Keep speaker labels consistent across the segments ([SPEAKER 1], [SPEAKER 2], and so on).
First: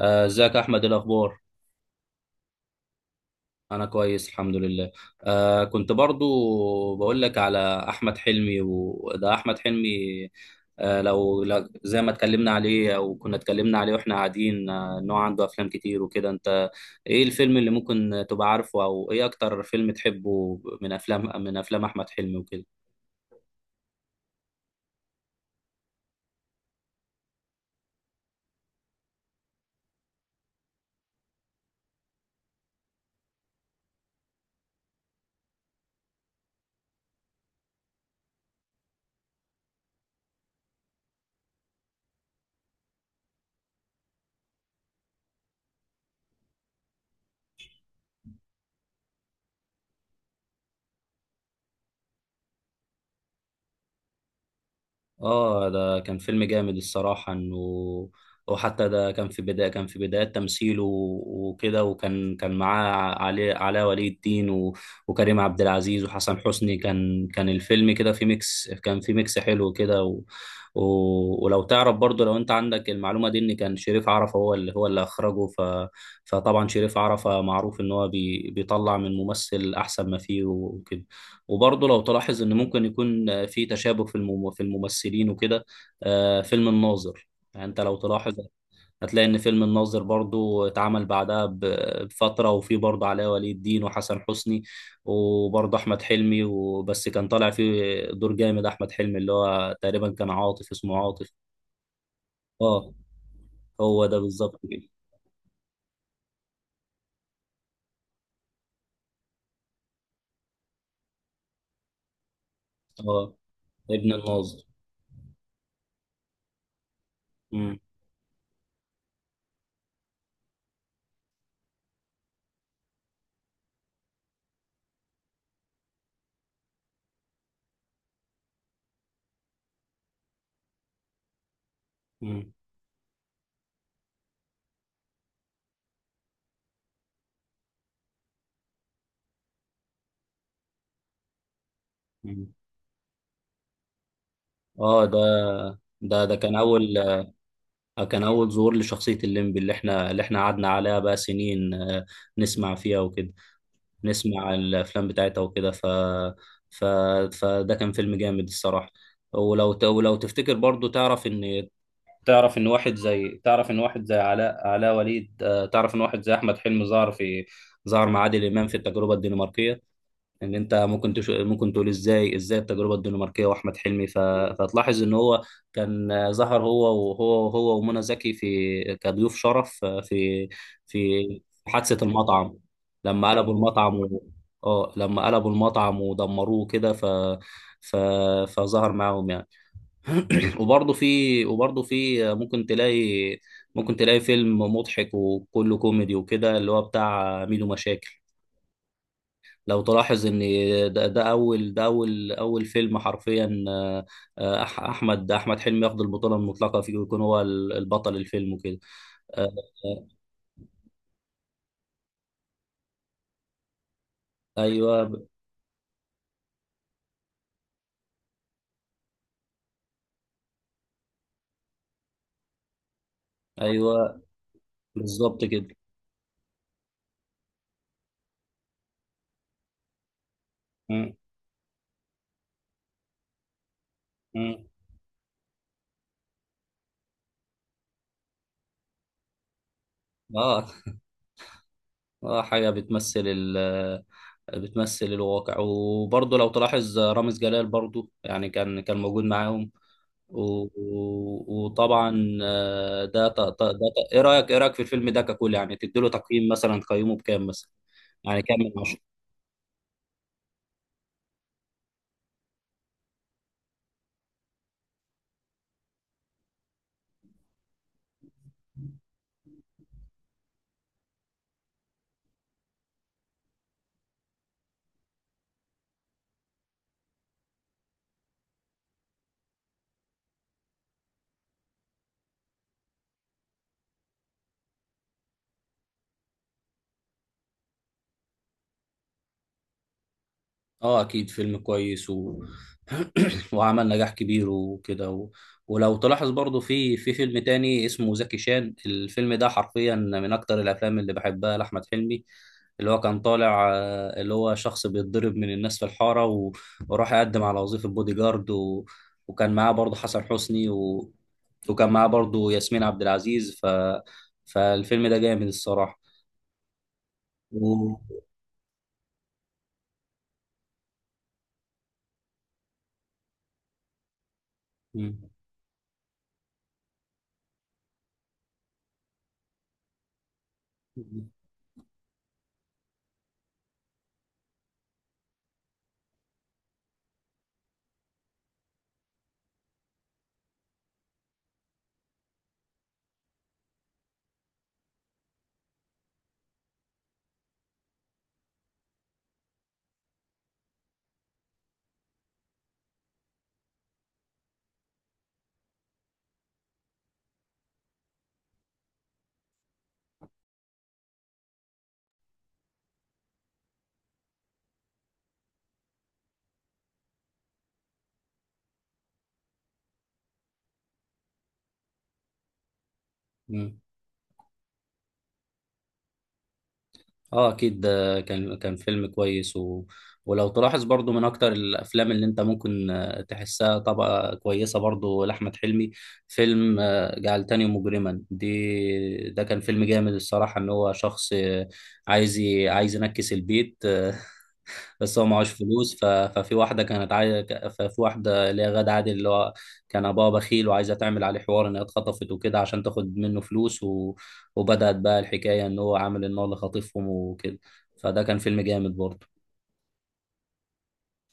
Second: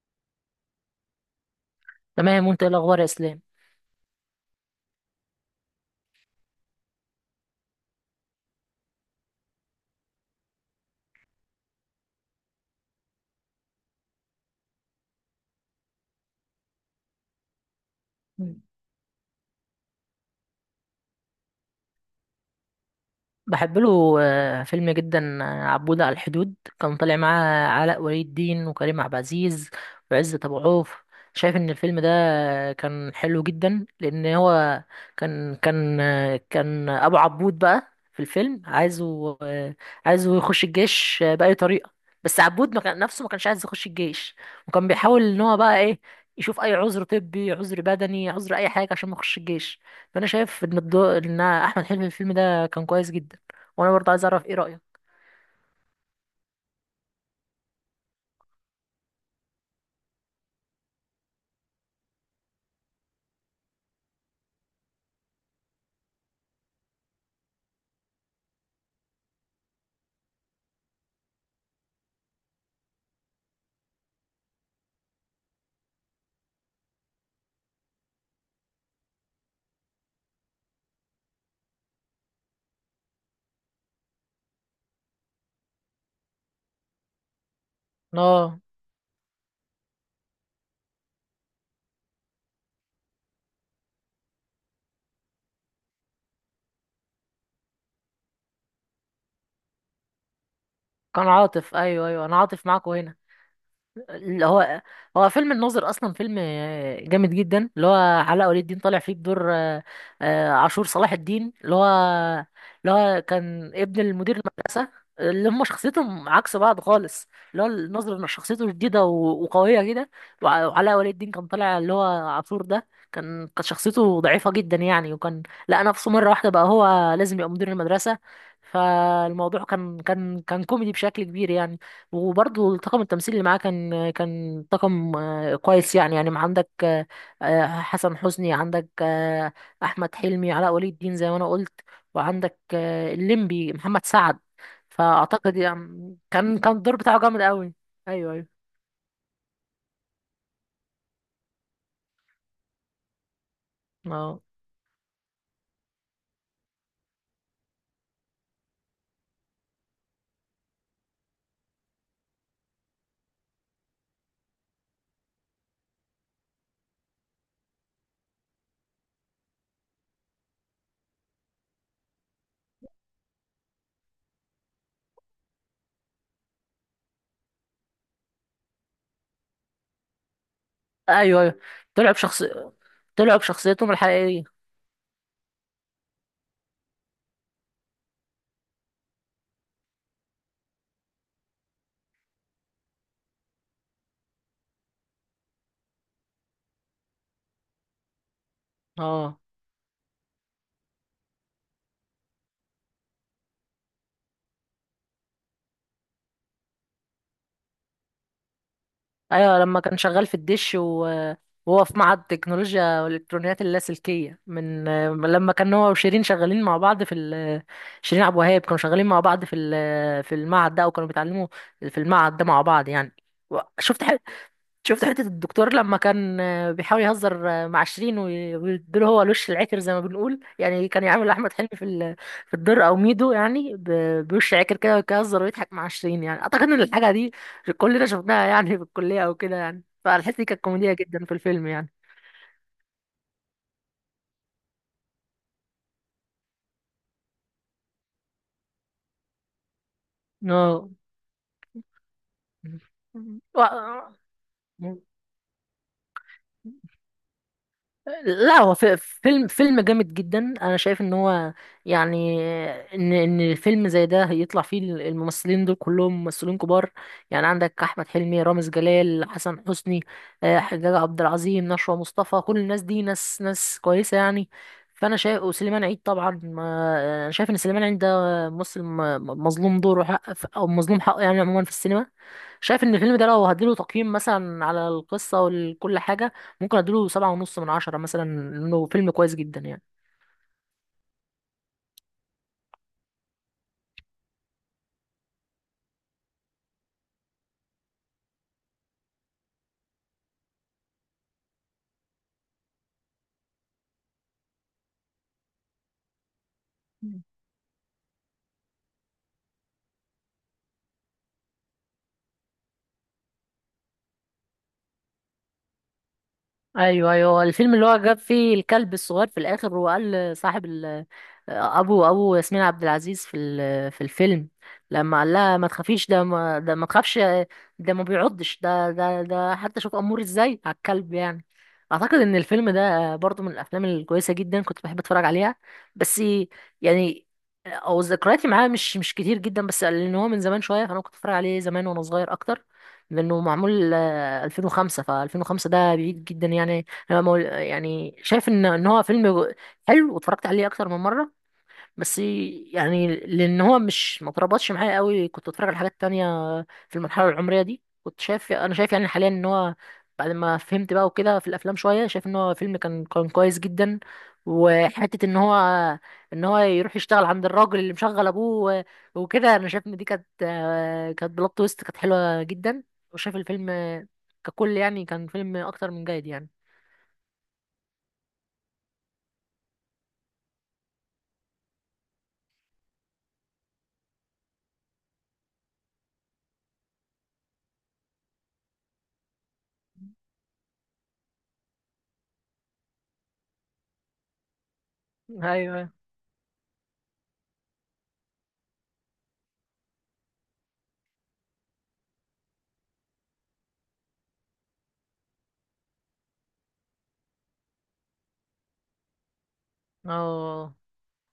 [SPEAKER 1] ازيك يا احمد؟ إيه الاخبار؟
[SPEAKER 2] تمام وانت ايه الاخبار يا اسلام.
[SPEAKER 1] انا كويس، الحمد لله. كنت برضو بقول لك على احمد حلمي. وده احمد حلمي. زي ما اتكلمنا عليه او كنا اتكلمنا عليه واحنا قاعدين، ان هو عنده افلام كتير وكده. انت ايه الفيلم اللي ممكن تبقى
[SPEAKER 2] مم.
[SPEAKER 1] عارفه؟ او ايه اكتر فيلم تحبه من افلام احمد حلمي وكده؟
[SPEAKER 2] بحب له فيلم جدا عبود على الحدود. كان طالع معاه علاء ولي الدين وكريم عبد العزيز وعزت ابو عوف. شايف ان الفيلم ده كان حلو جدا لان هو كان كان كان ابو عبود بقى في الفيلم عايزه يخش الجيش باي طريقه، بس عبود ما كان نفسه، ما كانش عايز يخش الجيش، وكان بيحاول ان هو بقى ايه، يشوف اي عذر طبي، عذر بدني، عذر اي حاجه عشان ما يخش الجيش. فانا شايف ان ان احمد حلمي في الفيلم ده كان كويس جدا، وانا برضه عايز اعرف ايه رايك.
[SPEAKER 1] اه، ده كان فيلم جامد الصراحة، انه وحتى ده كان في بداية تمثيله وكده. وكان كان معاه علاء ولي الدين وكريم عبد العزيز وحسن حسني. كان الفيلم كده في ميكس، حلو كده. ولو تعرف برضو، لو انت عندك المعلومة دي، ان كان شريف عرفة هو اللي اخرجه. فطبعا شريف عرفة معروف ان هو بيطلع من ممثل احسن ما فيه وكده. وبرضه لو تلاحظ ان ممكن يكون في تشابه في الممثلين وكده. فيلم الناظر، يعني انت لو تلاحظ
[SPEAKER 2] اه،
[SPEAKER 1] هتلاقي ان فيلم الناظر برضه اتعمل بعدها بفتره، وفي برضه علاء ولي الدين وحسن حسني وبرضه احمد حلمي. وبس كان طالع فيه دور جامد، احمد حلمي اللي هو تقريبا كان عاطف، اسمه
[SPEAKER 2] كان
[SPEAKER 1] عاطف.
[SPEAKER 2] عاطف، ايوه ايوه، انا عاطف معاكم
[SPEAKER 1] اه،
[SPEAKER 2] هنا.
[SPEAKER 1] هو ده
[SPEAKER 2] اللي
[SPEAKER 1] بالظبط
[SPEAKER 2] هو،
[SPEAKER 1] كده.
[SPEAKER 2] هو فيلم الناظر اصلا فيلم جامد جدا، اللي هو علاء ولي الدين طالع فيه بدور عاشور صلاح الدين، اللي هو
[SPEAKER 1] اه،
[SPEAKER 2] كان ابن
[SPEAKER 1] ابن
[SPEAKER 2] المدير
[SPEAKER 1] الناظر.
[SPEAKER 2] المدرسه. اللي هم شخصيتهم عكس بعض خالص، اللي هو
[SPEAKER 1] مم.
[SPEAKER 2] الناظر شخصيته شديده وقويه كده. وعلاء ولي الدين كان طالع اللي هو عاشور ده، كانت شخصيته ضعيفه جدا يعني، وكان لقى نفسه مره واحده بقى هو لازم يبقى مدير المدرسه. فالموضوع كان كوميدي بشكل كبير يعني.
[SPEAKER 1] مم.
[SPEAKER 2] وبرضه طاقم التمثيل اللي معاه كان طاقم كويس يعني، يعني ما عندك، حسن حسني، عندك احمد حلمي، علاء ولي الدين زي ما انا قلت،
[SPEAKER 1] مم.
[SPEAKER 2] وعندك الليمبي محمد سعد.
[SPEAKER 1] اه، ده
[SPEAKER 2] فاعتقد يعني
[SPEAKER 1] ده ده كان
[SPEAKER 2] كان
[SPEAKER 1] اول،
[SPEAKER 2] الدور بتاعه جامد قوي.
[SPEAKER 1] كان
[SPEAKER 2] ايوه
[SPEAKER 1] أول
[SPEAKER 2] ايوه.
[SPEAKER 1] ظهور لشخصية الليمبي، اللي احنا قعدنا عليها بقى سنين. نسمع فيها وكده،
[SPEAKER 2] اه،
[SPEAKER 1] نسمع الأفلام بتاعتها وكده. ف... فده كان فيلم جامد الصراحة. ولو تفتكر برضو، تعرف إن، تعرف إن واحد زي علاء علاء وليد آه، تعرف إن واحد زي أحمد حلمي ظهر مع عادل إمام في التجربة الدنماركية. ان انت ممكن تقول ازاي التجربه الدنماركيه واحمد حلمي؟ فتلاحظ ان هو كان ظهر هو ومنى زكي في كضيوف شرف في
[SPEAKER 2] ايوه ايوه.
[SPEAKER 1] حادثه
[SPEAKER 2] طلع بشخص
[SPEAKER 1] المطعم. لما
[SPEAKER 2] طلع
[SPEAKER 1] قلبوا
[SPEAKER 2] بشخصيتهم
[SPEAKER 1] المطعم و...
[SPEAKER 2] الحقيقيه.
[SPEAKER 1] اه لما قلبوا المطعم ودمروه كده. ف... فظهر معاهم يعني. وبرضه في ممكن تلاقي فيلم مضحك وكله كوميدي وكده، اللي هو بتاع ميدو مشاكل.
[SPEAKER 2] اه،
[SPEAKER 1] لو تلاحظ ان ده اول فيلم حرفيا، احمد حلمي ياخد البطوله المطلقه فيه، ويكون هو البطل الفيلم وكده. آه،
[SPEAKER 2] ايوه، لما كان
[SPEAKER 1] آه،
[SPEAKER 2] شغال في الدش، وهو في معهد تكنولوجيا والالكترونيات اللاسلكيه من
[SPEAKER 1] ايوه،
[SPEAKER 2] لما كان هو وشيرين شغالين مع بعض في شيرين عبد الوهاب، كانوا شغالين مع بعض في في المعهد ده، او كانوا بيتعلموا في المعهد ده مع بعض يعني. و- شفت
[SPEAKER 1] ايوه،
[SPEAKER 2] شفت حتة
[SPEAKER 1] بالظبط كده.
[SPEAKER 2] الدكتور لما كان بيحاول يهزر مع شيرين، ويديله هو الوش العكر زي ما بنقول، يعني كان
[SPEAKER 1] مم،
[SPEAKER 2] يعمل أحمد حلمي في في الدور أو ميدو يعني، بوش
[SPEAKER 1] مم.
[SPEAKER 2] عكر كده، ويهزر ويضحك مع شيرين. يعني أعتقد إن الحاجة دي كلنا شفناها يعني في الكلية أو كده يعني، فالحتة دي كانت
[SPEAKER 1] اه،
[SPEAKER 2] كوميدية جدا في الفيلم يعني.
[SPEAKER 1] اه، حاجه بتمثل الواقع. وبرضه لو تلاحظ رامز جلال برضه يعني كان موجود معاهم.
[SPEAKER 2] اه.
[SPEAKER 1] وطبعا، آه، ده ت- ت- ده ت- ايه رايك في
[SPEAKER 2] و...
[SPEAKER 1] الفيلم ده ككل؟ يعني تديله تقييم مثلا، تقيمه بكام مثلا، يعني
[SPEAKER 2] لا،
[SPEAKER 1] كام من
[SPEAKER 2] هو
[SPEAKER 1] 10؟
[SPEAKER 2] فيلم جامد جدا، انا شايف ان هو يعني، ان فيلم زي ده يطلع فيه الممثلين دول كلهم ممثلين كبار يعني، عندك احمد حلمي، رامز جلال، حسن حسني، حجاج عبد العظيم، نشوى مصطفى، كل الناس دي ناس ناس كويسه يعني. فانا شايف، وسليمان عيد طبعا انا شايف ان سليمان عيد ده ممثل مظلوم دوره حق، او مظلوم حقه يعني، عموما في السينما. شايف ان الفيلم ده لو هديله تقييم مثلا على القصه وكل حاجه، ممكن اديله سبعة ونص من عشرة مثلا، لانه فيلم كويس جدا يعني.
[SPEAKER 1] اه، اكيد فيلم كويس. و... وعمل نجاح كبير وكده. ولو تلاحظ برضو في فيلم تاني اسمه زكي شان. الفيلم ده حرفيا من اكتر الافلام اللي بحبها لاحمد حلمي، اللي هو كان طالع، اللي هو شخص بيتضرب من الناس في الحارة، وراح يقدم على وظيفة بودي جارد، وكان معاه برضو حسن حسني، وكان معاه برضو ياسمين عبد العزيز. فالفيلم ده جامد الصراحة.
[SPEAKER 2] ايوه ايوه.
[SPEAKER 1] و...
[SPEAKER 2] الفيلم اللي هو جاب فيه الكلب الصغير في الاخر، وقال لصاحب ابو ياسمين عبد العزيز في في الفيلم، لما
[SPEAKER 1] م-
[SPEAKER 2] قال لها ما تخافيش، ده ما تخافش، ده ما بيعضش، ده حتى شوف امور ازاي على الكلب يعني. اعتقد ان الفيلم ده برضو من الافلام الكويسه جدا، كنت بحب اتفرج عليها، بس يعني، او ذكرياتي معاه مش كتير جدا، بس لان هو من زمان شويه، فانا كنت اتفرج عليه زمان وانا صغير اكتر، لانه معمول 2005. ف 2005 ده بعيد جدا يعني، انا يعني شايف ان هو فيلم حلو، واتفرجت عليه اكتر من مره. بس يعني، لان هو مش، ما تربطش معايا قوي، كنت اتفرج على حاجات تانية في المرحله العمريه دي. كنت شايف، انا شايف يعني حاليا، ان هو بعد ما فهمت بقى وكده في الافلام شويه، شايف ان هو فيلم كان كويس جدا. وحته ان هو، ان هو يروح يشتغل عند الراجل اللي مشغل ابوه وكده، انا شايف ان دي كانت، كانت بلوت تويست كانت حلوه جدا. وشايف الفيلم
[SPEAKER 1] م-
[SPEAKER 2] ككل يعني كان فيلم اكتر من جيد يعني.
[SPEAKER 1] اه، اكيد ده كان فيلم كويس. ولو تلاحظ برضو من اكتر الافلام اللي انت ممكن تحسها طبقة كويسة برضو لاحمد حلمي، فيلم جعلتني مجرما دي. ده كان فيلم جامد الصراحة، ان هو شخص عايز ينكس البيت، بس هو معهوش
[SPEAKER 2] ايوه.
[SPEAKER 1] فلوس. ف... ففي واحده كانت عايزه ك- ففي واحده اللي هي غادة عادل، اللي هو كان ابوها بخيل، وعايزه تعمل عليه حوار ان هي اتخطفت وكده عشان تاخد منه فلوس. وبدات بقى الحكايه ان هو عامل ان هو اللي خاطفهم وكده. فده كان فيلم جامد برضه.
[SPEAKER 2] اه.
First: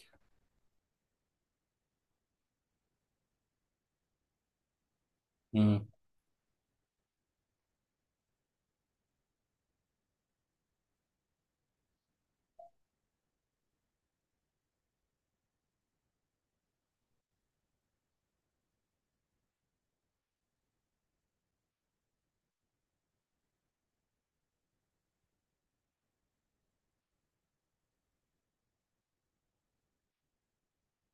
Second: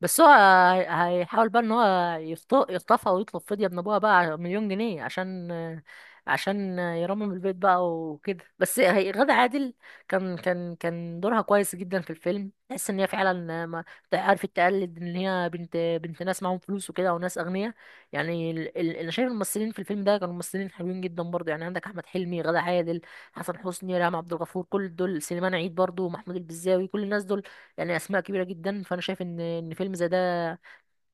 [SPEAKER 2] بس هو هيحاول بقى ان هو يخطفها ويطلب فدية من ابوها بقى مليون جنيه عشان،
[SPEAKER 1] مم.
[SPEAKER 2] عشان يرمم البيت بقى وكده. بس هي غادة عادل كان دورها كويس جدا في الفيلم، تحس ان هي فعلا ما عرفت تقلد ان هي بنت، بنت ناس معاهم فلوس وكده، وناس اغنياء يعني. انا شايف الممثلين في الفيلم ده كانوا ممثلين حلوين جدا برضه، يعني عندك احمد حلمي، غادة عادل، حسن حسني، ريهام عبد الغفور، كل دول، سليمان عيد برضه، محمود البزاوي، كل الناس دول يعني اسماء كبيره جدا. فانا شايف ان فيلم زي ده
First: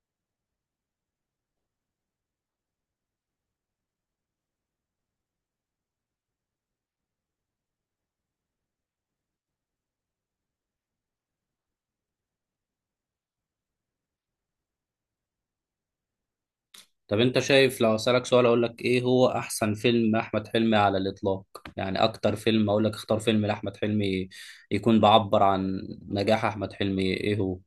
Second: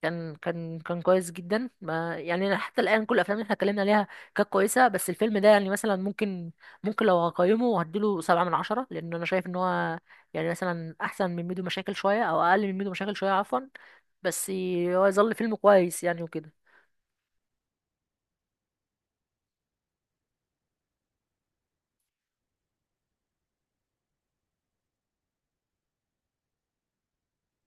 [SPEAKER 2] كان كويس جدا، ما يعني أنا حتى الان كل الافلام اللي احنا اتكلمنا عليها كانت كويسه، بس الفيلم ده يعني مثلا ممكن، لو هقيمه هديله سبعة من عشرة، لان انا شايف ان هو يعني، مثلا احسن من ميدو مشاكل شويه، او اقل من ميدو مشاكل شويه عفوا. بس هو يظل فيلم كويس يعني وكده.
[SPEAKER 1] طب انت شايف، لو اسالك سؤال، اقول لك ايه هو احسن فيلم احمد حلمي على الاطلاق؟ يعني اكتر فيلم، اقول لك اختار فيلم لاحمد حلمي يكون بعبر عن نجاح احمد حلمي، ايه هو؟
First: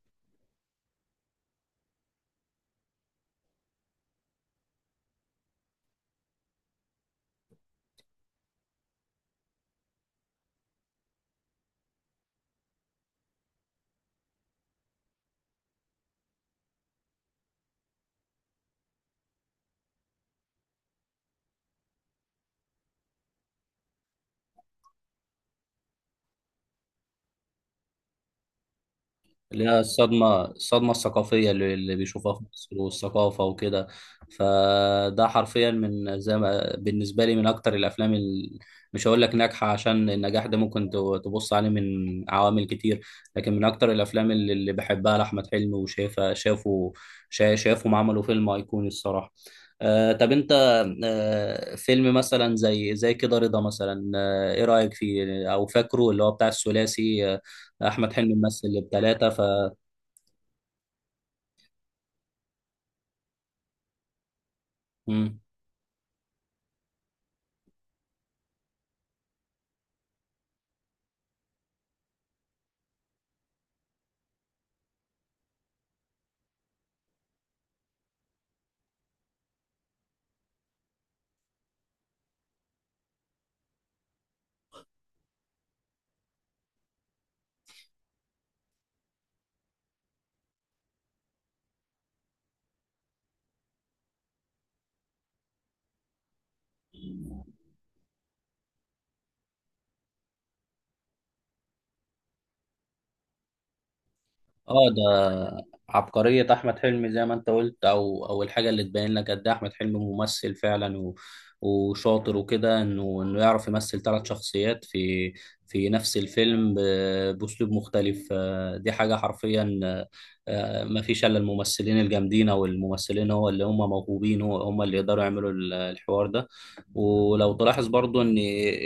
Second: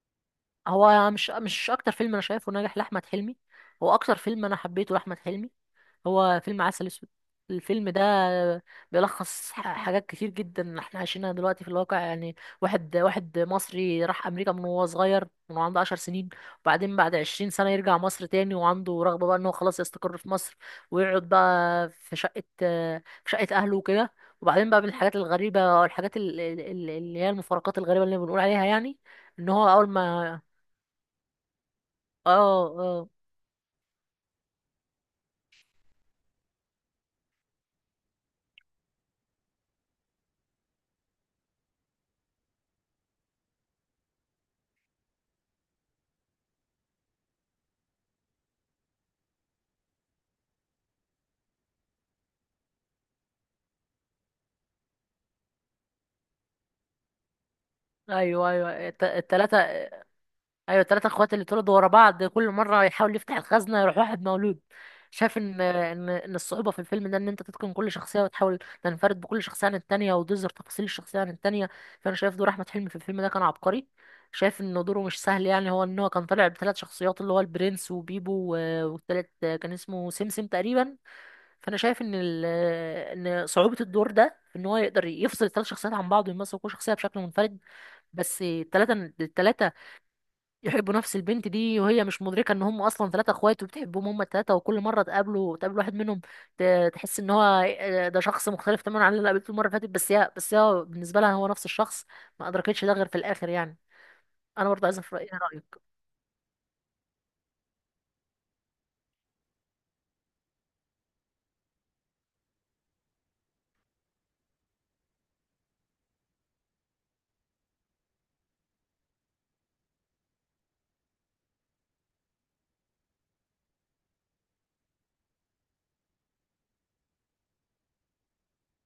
[SPEAKER 2] هو مش اكتر فيلم انا شايفه ناجح لاحمد حلمي، هو اكتر فيلم انا حبيته لاحمد حلمي، هو فيلم عسل اسود. الفيلم ده بيلخص حاجات كتير جدا احنا عايشينها دلوقتي في الواقع، يعني واحد مصري راح امريكا من وهو صغير، من وهو عنده 10 سنين، وبعدين بعد 20 سنة يرجع مصر تاني، وعنده رغبة بقى ان هو خلاص يستقر في مصر، ويقعد بقى في شقة، في شقة اهله وكده. وبعدين بقى من الحاجات الغريبة، او الحاجات اللي هي المفارقات الغريبة اللي بنقول عليها يعني، ان
[SPEAKER 1] اللي
[SPEAKER 2] هو
[SPEAKER 1] هي
[SPEAKER 2] اول ما.
[SPEAKER 1] الصدمة الثقافية اللي بيشوفها في
[SPEAKER 2] اه،
[SPEAKER 1] مصر،
[SPEAKER 2] اه،
[SPEAKER 1] والثقافة وكده. فده حرفيا، من زي ما بالنسبة لي، من أكتر الأفلام. مش هقول لك ناجحة، عشان النجاح ده ممكن تبص عليه من عوامل كتير، لكن من أكتر الأفلام اللي بحبها لأحمد حلمي وشايفها، شافهم عملوا فيلم أيقوني الصراحة. آه طب أنت آه فيلم مثلا زي كده رضا مثلا، إيه رأيك فيه؟ أو فاكره اللي هو بتاع الثلاثي؟ احمد حلمي
[SPEAKER 2] ايوه
[SPEAKER 1] مثل
[SPEAKER 2] ايوه.
[SPEAKER 1] الثلاثه.
[SPEAKER 2] التلاتة، ايوه، التلاتة اخوات اللي اتولدوا ورا بعض، كل مره يحاول يفتح الخزنه يروح واحد مولود. شايف
[SPEAKER 1] مم.
[SPEAKER 2] ان الصعوبه في الفيلم ده، ان انت تتقن كل شخصيه وتحاول تنفرد بكل شخصيه عن التانية، وتظهر تفاصيل الشخصيه عن التانية. فانا شايف دور احمد حلمي في الفيلم ده كان عبقري، شايف ان دوره مش سهل يعني، هو ان هو كان طالع بثلاث شخصيات، اللي هو البرنس وبيبو والتالت كان اسمه سمسم تقريبا. فانا شايف ان صعوبه الدور ده في ان هو يقدر يفصل الثلاث شخصيات عن بعض ويمثل كل شخصيه بشكل منفرد. بس الثلاثه يحبوا نفس البنت دي، وهي مش مدركه ان هم اصلا ثلاثه اخوات وبتحبهم هم الثلاثه، وكل مره تقابله تقابل واحد منهم، تحس ان هو ده شخص مختلف تماما عن اللي قابلته المره اللي فاتت. بس هي، بالنسبه لها هو نفس الشخص، ما ادركتش ده غير في الاخر يعني. انا برضه
[SPEAKER 1] اه،
[SPEAKER 2] عايز اعرف رايك، إيه
[SPEAKER 1] ده
[SPEAKER 2] رأيك؟
[SPEAKER 1] عبقريه احمد حلمي زي ما انت قلت، او الحاجه اللي تبين لك قد ايه احمد حلمي ممثل فعلا و... وشاطر وكده. انه يعرف يمثل ثلاث شخصيات في نفس الفيلم باسلوب مختلف. دي حاجه حرفيا، ما فيش الا الممثلين الجامدين او الممثلين هو اللي هم موهوبين، هو هم اللي يقدروا يعملوا الحوار ده. ولو تلاحظ برضو ان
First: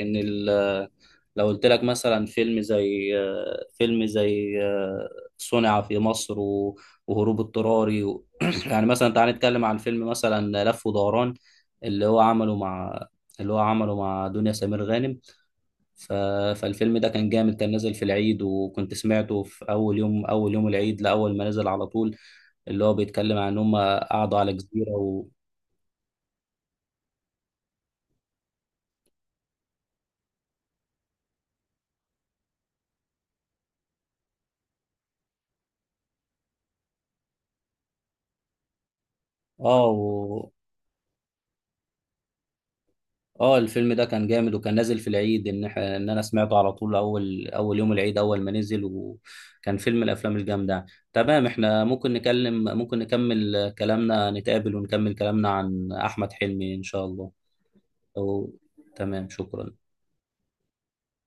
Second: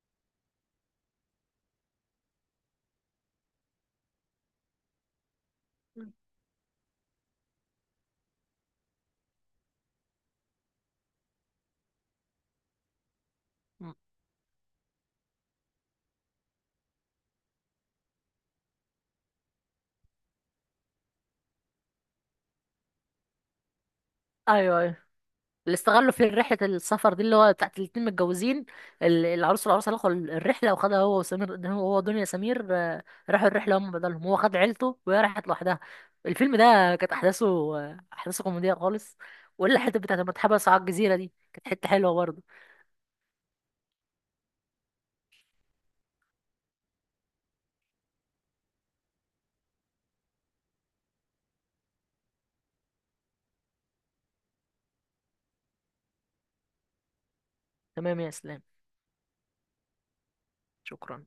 [SPEAKER 1] ان لو قلت لك مثلا، فيلم زي صنع في مصر، وهروب اضطراري. يعني مثلا تعال نتكلم عن فيلم مثلا لف ودوران، اللي هو عمله مع اللي هو
[SPEAKER 2] م.
[SPEAKER 1] عمله مع دنيا سمير غانم. ف... فالفيلم ده كان جامد، كان نازل في العيد، وكنت سمعته في اول يوم العيد، لاول ما نزل على طول. اللي هو بيتكلم عن ان هم قعدوا على
[SPEAKER 2] ايوه
[SPEAKER 1] جزيرة.
[SPEAKER 2] ايوه. اللي استغلوا في رحلة السفر دي، اللي هو بتاعت الاتنين متجوزين، العروس والعروسة اللي اخدوا الرحلة، وخدها هو وسمير، هو دنيا سمير راحوا الرحلة هم بدلهم، هو خد عيلته وهي راحت لوحدها. الفيلم ده كانت أحداثه، أحداثه كوميدية خالص، ولا الحتة بتاعت لما
[SPEAKER 1] اه،
[SPEAKER 2] اتحبسوا على الجزيرة دي كانت حتة حلوة برضه.
[SPEAKER 1] اه، الفيلم ده كان جامد، وكان نازل في العيد. ان انا سمعته على طول، اول يوم العيد، اول ما نزل، وكان فيلم من الافلام الجامده. تمام، احنا ممكن نكمل كلامنا. نتقابل ونكمل كلامنا عن احمد حلمي ان شاء الله.
[SPEAKER 2] تمام يا
[SPEAKER 1] أو...
[SPEAKER 2] إسلام.
[SPEAKER 1] تمام، شكرا.
[SPEAKER 2] شكرا.